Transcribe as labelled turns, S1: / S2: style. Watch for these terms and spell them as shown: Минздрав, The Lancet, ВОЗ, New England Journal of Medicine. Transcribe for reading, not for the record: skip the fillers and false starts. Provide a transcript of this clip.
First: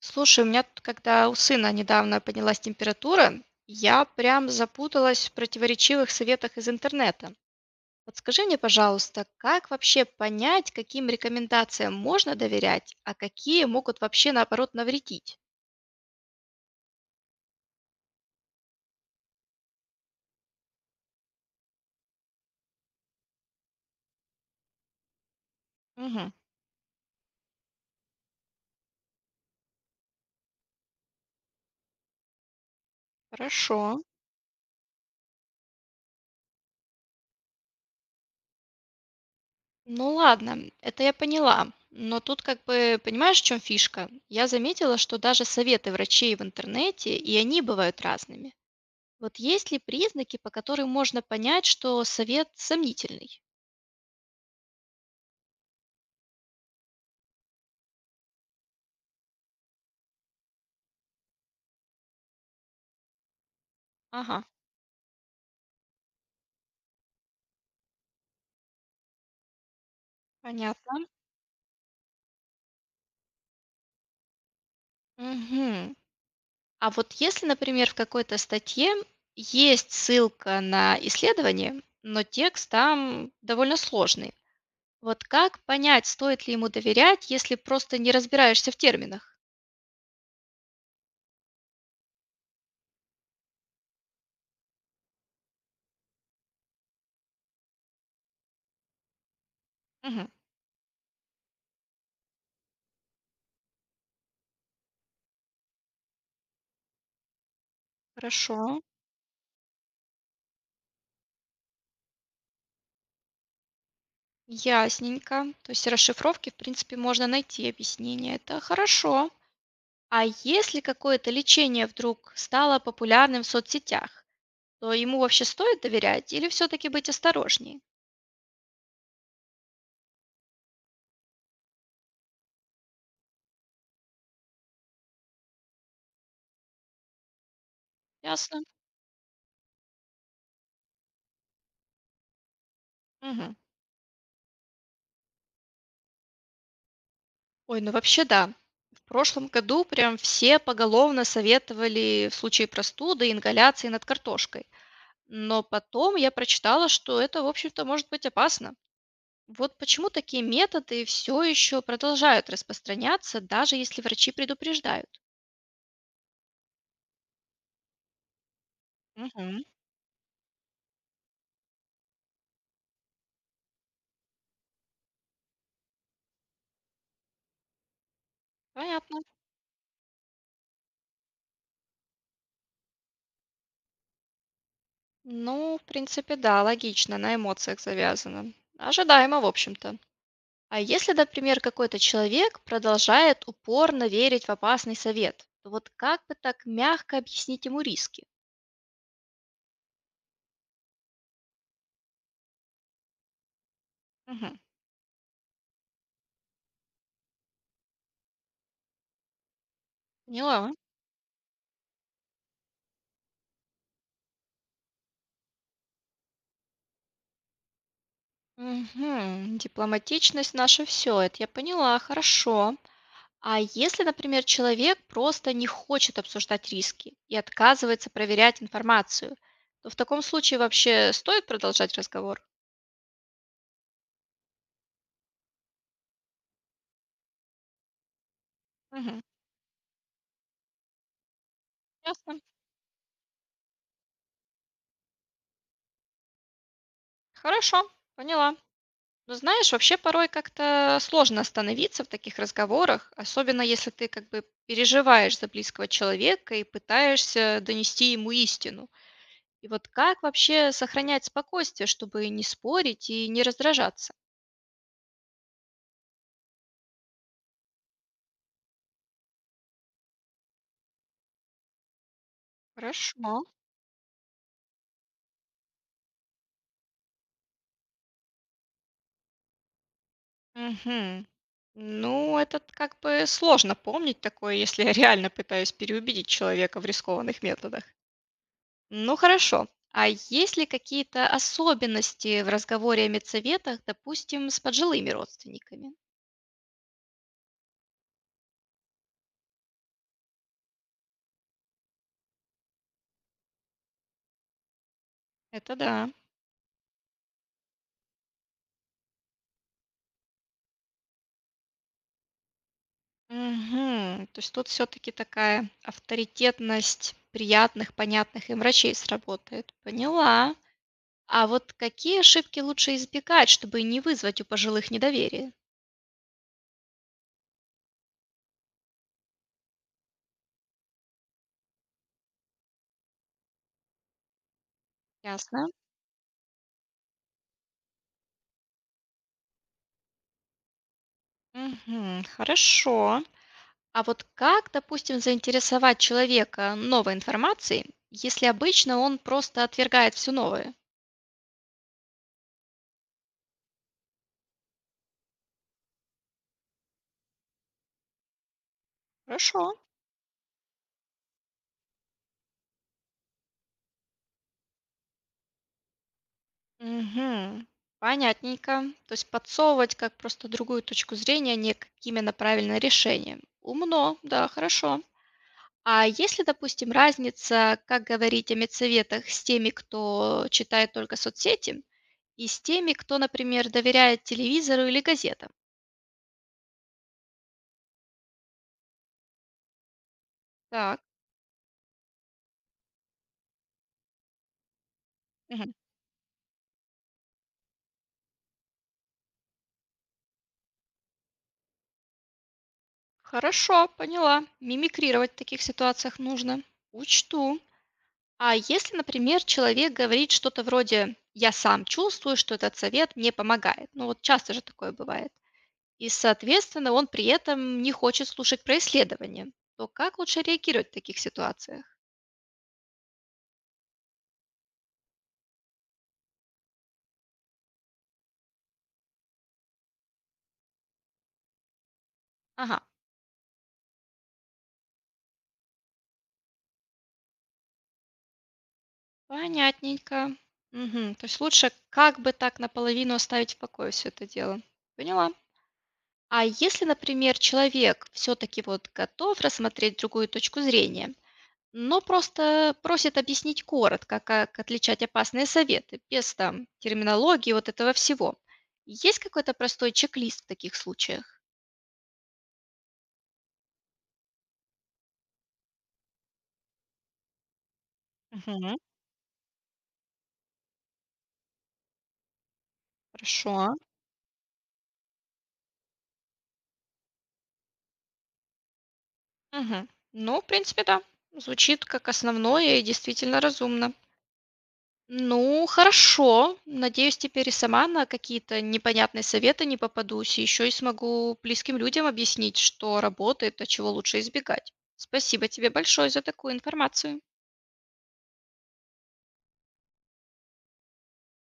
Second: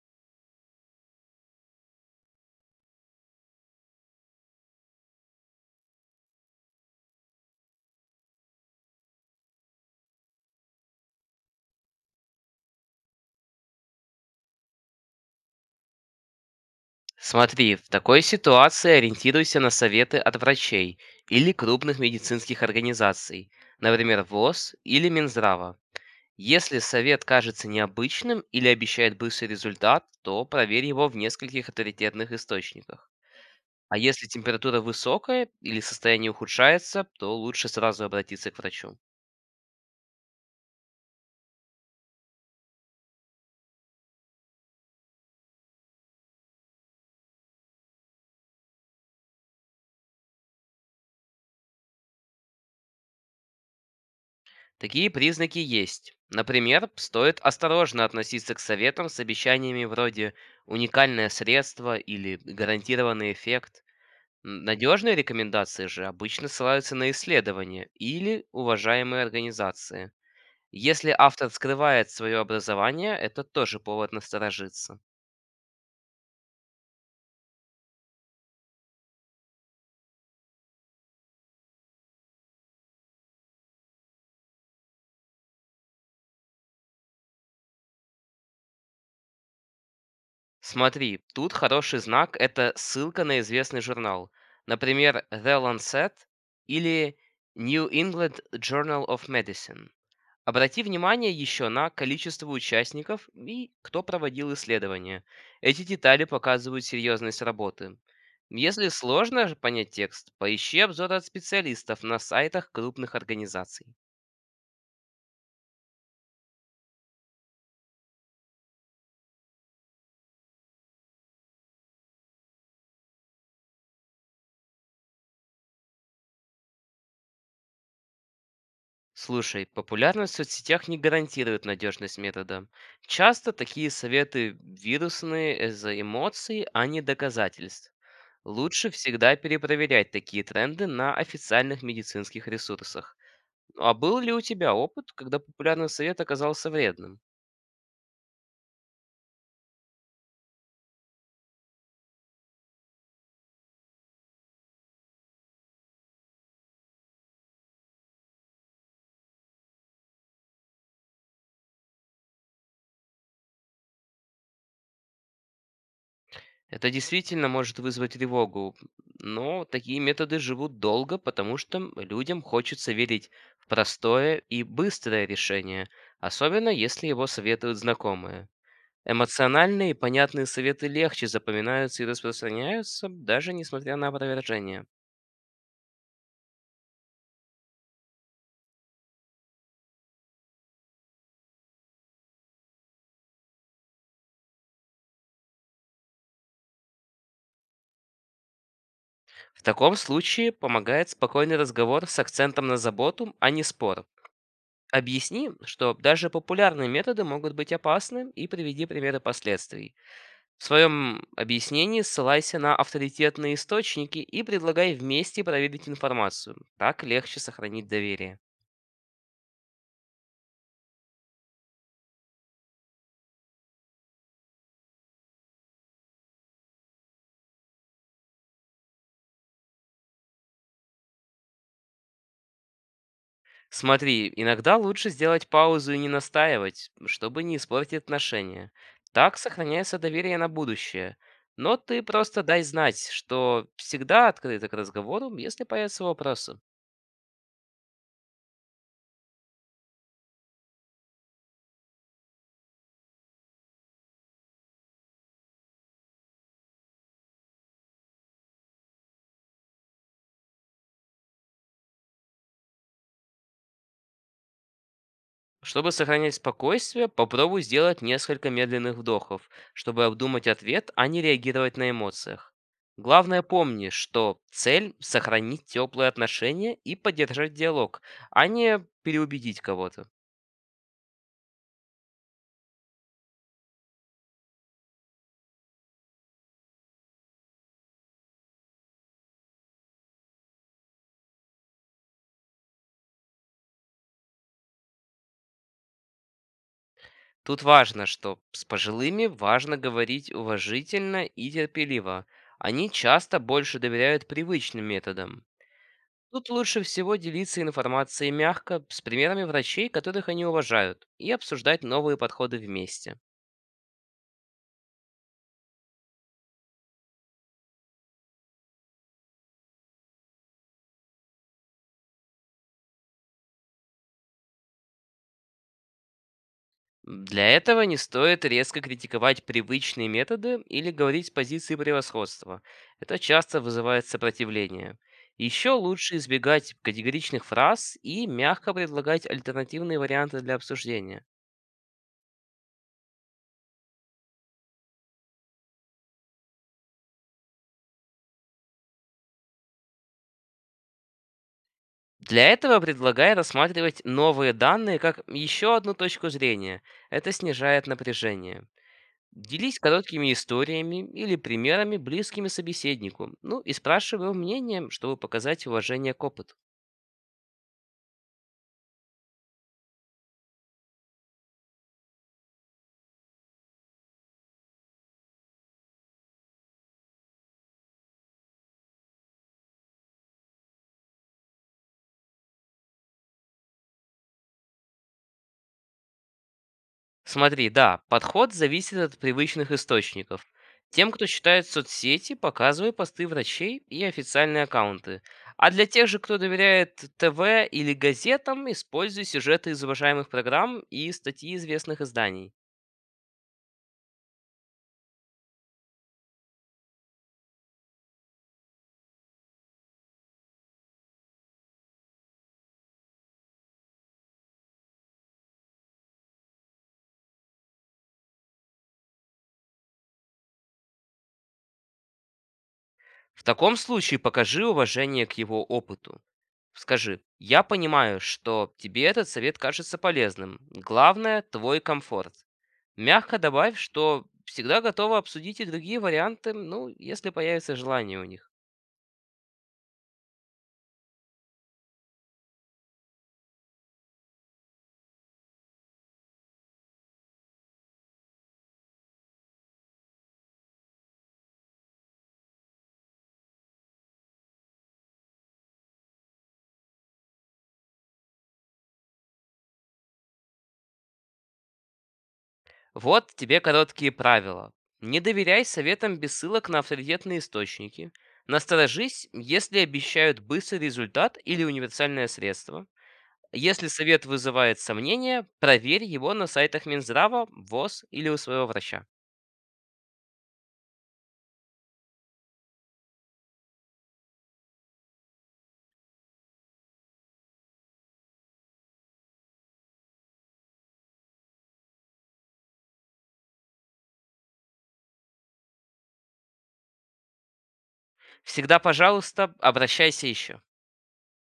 S1: Слушай, у меня тут, когда у сына недавно поднялась температура, я прям запуталась в противоречивых советах из интернета. Подскажи мне, пожалуйста, как вообще понять, каким рекомендациям можно доверять, а какие могут вообще, наоборот, навредить?
S2: Смотри, в такой ситуации ориентируйся на советы от врачей или крупных медицинских организаций, например, ВОЗ или Минздрава.
S1: Мгм.
S2: Если совет кажется необычным или обещает быстрый результат, то проверь его в нескольких авторитетных источниках. А
S1: Хорошо.
S2: если температура высокая или состояние ухудшается, то лучше сразу обратиться к врачу.
S1: Ну ладно, это я поняла. Но тут как бы, понимаешь, в чем фишка? Я заметила, что даже советы врачей в интернете, и они бывают разными. Вот есть ли признаки, по которым можно понять, что совет сомнительный?
S2: Такие признаки есть. Например, стоит осторожно относиться к советам с обещаниями вроде «уникальное средство» или «гарантированный эффект».
S1: Ага,
S2: Надежные рекомендации же обычно ссылаются на исследования или уважаемые организации.
S1: понятно.
S2: Если автор скрывает свое образование, это тоже повод насторожиться.
S1: Мгм. А вот если, например, в какой-то статье есть ссылка на исследование, но текст там довольно сложный. Вот как понять, стоит ли ему доверять, если просто не разбираешься в терминах?
S2: Смотри, тут хороший знак– это ссылка на известный журнал. Например, The Lancet или New England Journal of Medicine.
S1: Мгм.
S2: Обрати внимание еще на количество участников и кто проводил исследование. Эти детали показывают серьезность работы.
S1: Хорошо,
S2: Если сложно понять текст, поищи обзоры от специалистов на сайтах крупных организаций.
S1: ясненько. То есть расшифровки, в принципе, можно найти объяснение. Это хорошо. А если какое-то лечение вдруг стало популярным в соцсетях, то ему вообще стоит доверять или все-таки быть осторожнее?
S2: Слушай, популярность в соцсетях не гарантирует надежность метода. Часто такие советы вирусные из-за эмоций, а не доказательств.
S1: Ясно.
S2: Лучше всегда перепроверять такие тренды на официальных медицинских ресурсах.
S1: Мгм.
S2: А был ли у тебя опыт, когда популярный совет оказался вредным?
S1: Ой, ну вообще да. В прошлом году прям все поголовно советовали в случае простуды ингаляции над картошкой. Но потом я прочитала, что это, в общем-то, может быть опасно. Вот почему такие методы все еще продолжают распространяться, даже если врачи предупреждают.
S2: Это действительно может вызвать тревогу,
S1: Мгм.
S2: но такие методы живут долго, потому что людям хочется верить в простое и быстрое решение, особенно если его советуют знакомые.
S1: Понятно.
S2: Эмоциональные и понятные советы легче запоминаются и распространяются, даже несмотря на опровержение.
S1: Ну, в принципе, да, логично, на эмоциях завязано. Ожидаемо, в общем-то. А если, например, какой-то человек продолжает упорно верить в опасный совет, то вот как бы так мягко объяснить ему риски?
S2: В таком случае помогает спокойный разговор с акцентом на заботу, а не спор.
S1: Мгм.
S2: Объясни, что даже популярные методы могут быть опасны, и приведи примеры последствий. В
S1: Поняла.
S2: своем объяснении ссылайся на авторитетные источники и предлагай вместе проверить информацию. Так легче сохранить доверие.
S1: Мгм. Дипломатичность наше все, это я поняла, хорошо. А если, например, человек просто не хочет обсуждать риски и отказывается проверять информацию, то в таком случае вообще стоит продолжать разговор?
S2: Смотри, иногда лучше сделать паузу и не настаивать, чтобы не испортить отношения.
S1: Мгм.
S2: Так сохраняется доверие на будущее. Но ты
S1: Ясно.
S2: просто дай знать, что всегда открыта к разговору, если появятся вопросы.
S1: Хорошо, поняла. Ну, знаешь, вообще порой как-то сложно остановиться в таких разговорах, особенно если ты как бы переживаешь за близкого человека и пытаешься донести ему истину. И вот как вообще сохранять спокойствие, чтобы не спорить и не раздражаться?
S2: Чтобы сохранять спокойствие, попробуй сделать несколько медленных вдохов, чтобы обдумать ответ, а не реагировать на эмоциях.
S1: Хорошо.
S2: Главное помни, что цель– сохранить теплые отношения и поддержать диалог, а не переубедить кого-то.
S1: Угу. Ну, это как бы сложно помнить такое, если я реально пытаюсь переубедить человека в рискованных методах. Ну хорошо. А есть ли какие-то особенности в разговоре о медсоветах, допустим, с пожилыми родственниками?
S2: Тут важно, что с пожилыми важно говорить уважительно и терпеливо. Они часто больше доверяют привычным методам.
S1: Это да.
S2: Тут лучше всего делиться информацией мягко, с примерами врачей, которых они уважают, и обсуждать новые подходы вместе.
S1: Мгм. То есть тут все-таки такая авторитетность приятных, понятных им врачей сработает. Поняла. А вот какие ошибки лучше избегать, чтобы не вызвать у пожилых недоверие?
S2: Для этого не стоит резко критиковать привычные методы или говорить с позиции превосходства. Это часто вызывает сопротивление.
S1: Ясно.
S2: Еще лучше избегать категоричных фраз и мягко предлагать альтернативные варианты для обсуждения.
S1: Мгм. Хорошо. А вот как, допустим, заинтересовать человека новой информацией, если обычно он просто отвергает все новое?
S2: Для этого предлагай рассматривать новые данные как еще одну точку зрения. Это снижает напряжение.
S1: Хорошо.
S2: Делись короткими историями или примерами, близкими собеседнику, ну и спрашивай его мнение, чтобы показать уважение к опыту.
S1: Мгм. Понятненько. То есть подсовывать как просто другую точку зрения, а не как именно правильное решение. Умно, да, хорошо. А если, допустим, разница, как говорить о медсоветах с теми, кто читает только соцсети, и с теми, кто, например, доверяет телевизору или газетам?
S2: Смотри, да, подход зависит от привычных источников.
S1: Так,
S2: Тем, кто читает соцсети, показывай посты врачей и официальные аккаунты. А
S1: мгм.
S2: для тех же, кто доверяет ТВ или газетам, используй сюжеты из уважаемых программ и статьи известных изданий.
S1: Хорошо, поняла. Мимикрировать в таких ситуациях нужно. Учту. А если, например, человек говорит что-то вроде «я сам чувствую, что этот совет мне помогает», ну вот часто же такое бывает, и, соответственно, он при этом не хочет слушать про исследования, то как лучше реагировать в таких ситуациях?
S2: В таком случае покажи уважение к его опыту. Скажи, я понимаю, что тебе этот совет кажется полезным. Главное– твой комфорт.
S1: Ага,
S2: Мягко добавь, что всегда готова обсудить и другие варианты, ну, если появится желание у них.
S1: понятненько. Мгм, то есть лучше как бы так наполовину оставить в покое все это дело. Поняла. А если, например, человек все-таки вот готов рассмотреть другую точку зрения, но просто просит объяснить коротко, как отличать опасные советы, без там терминологии, вот этого всего. Есть какой-то простой чек-лист в таких случаях?
S2: Вот тебе короткие правила. Не доверяй советам без ссылок на авторитетные источники.
S1: Мгм.
S2: Насторожись, если обещают быстрый результат или универсальное средство.
S1: Хорошо.
S2: Если совет вызывает сомнения, проверь его на сайтах Минздрава, ВОЗ или у своего врача.
S1: Мгм. Ну, в принципе, да. Звучит как основное и действительно разумно. Ну, хорошо. Надеюсь, теперь и сама на какие-то непонятные советы не попадусь, и еще и смогу близким людям объяснить, что работает, а чего лучше избегать. Спасибо тебе большое за такую информацию.
S2: Всегда, пожалуйста, обращайся еще.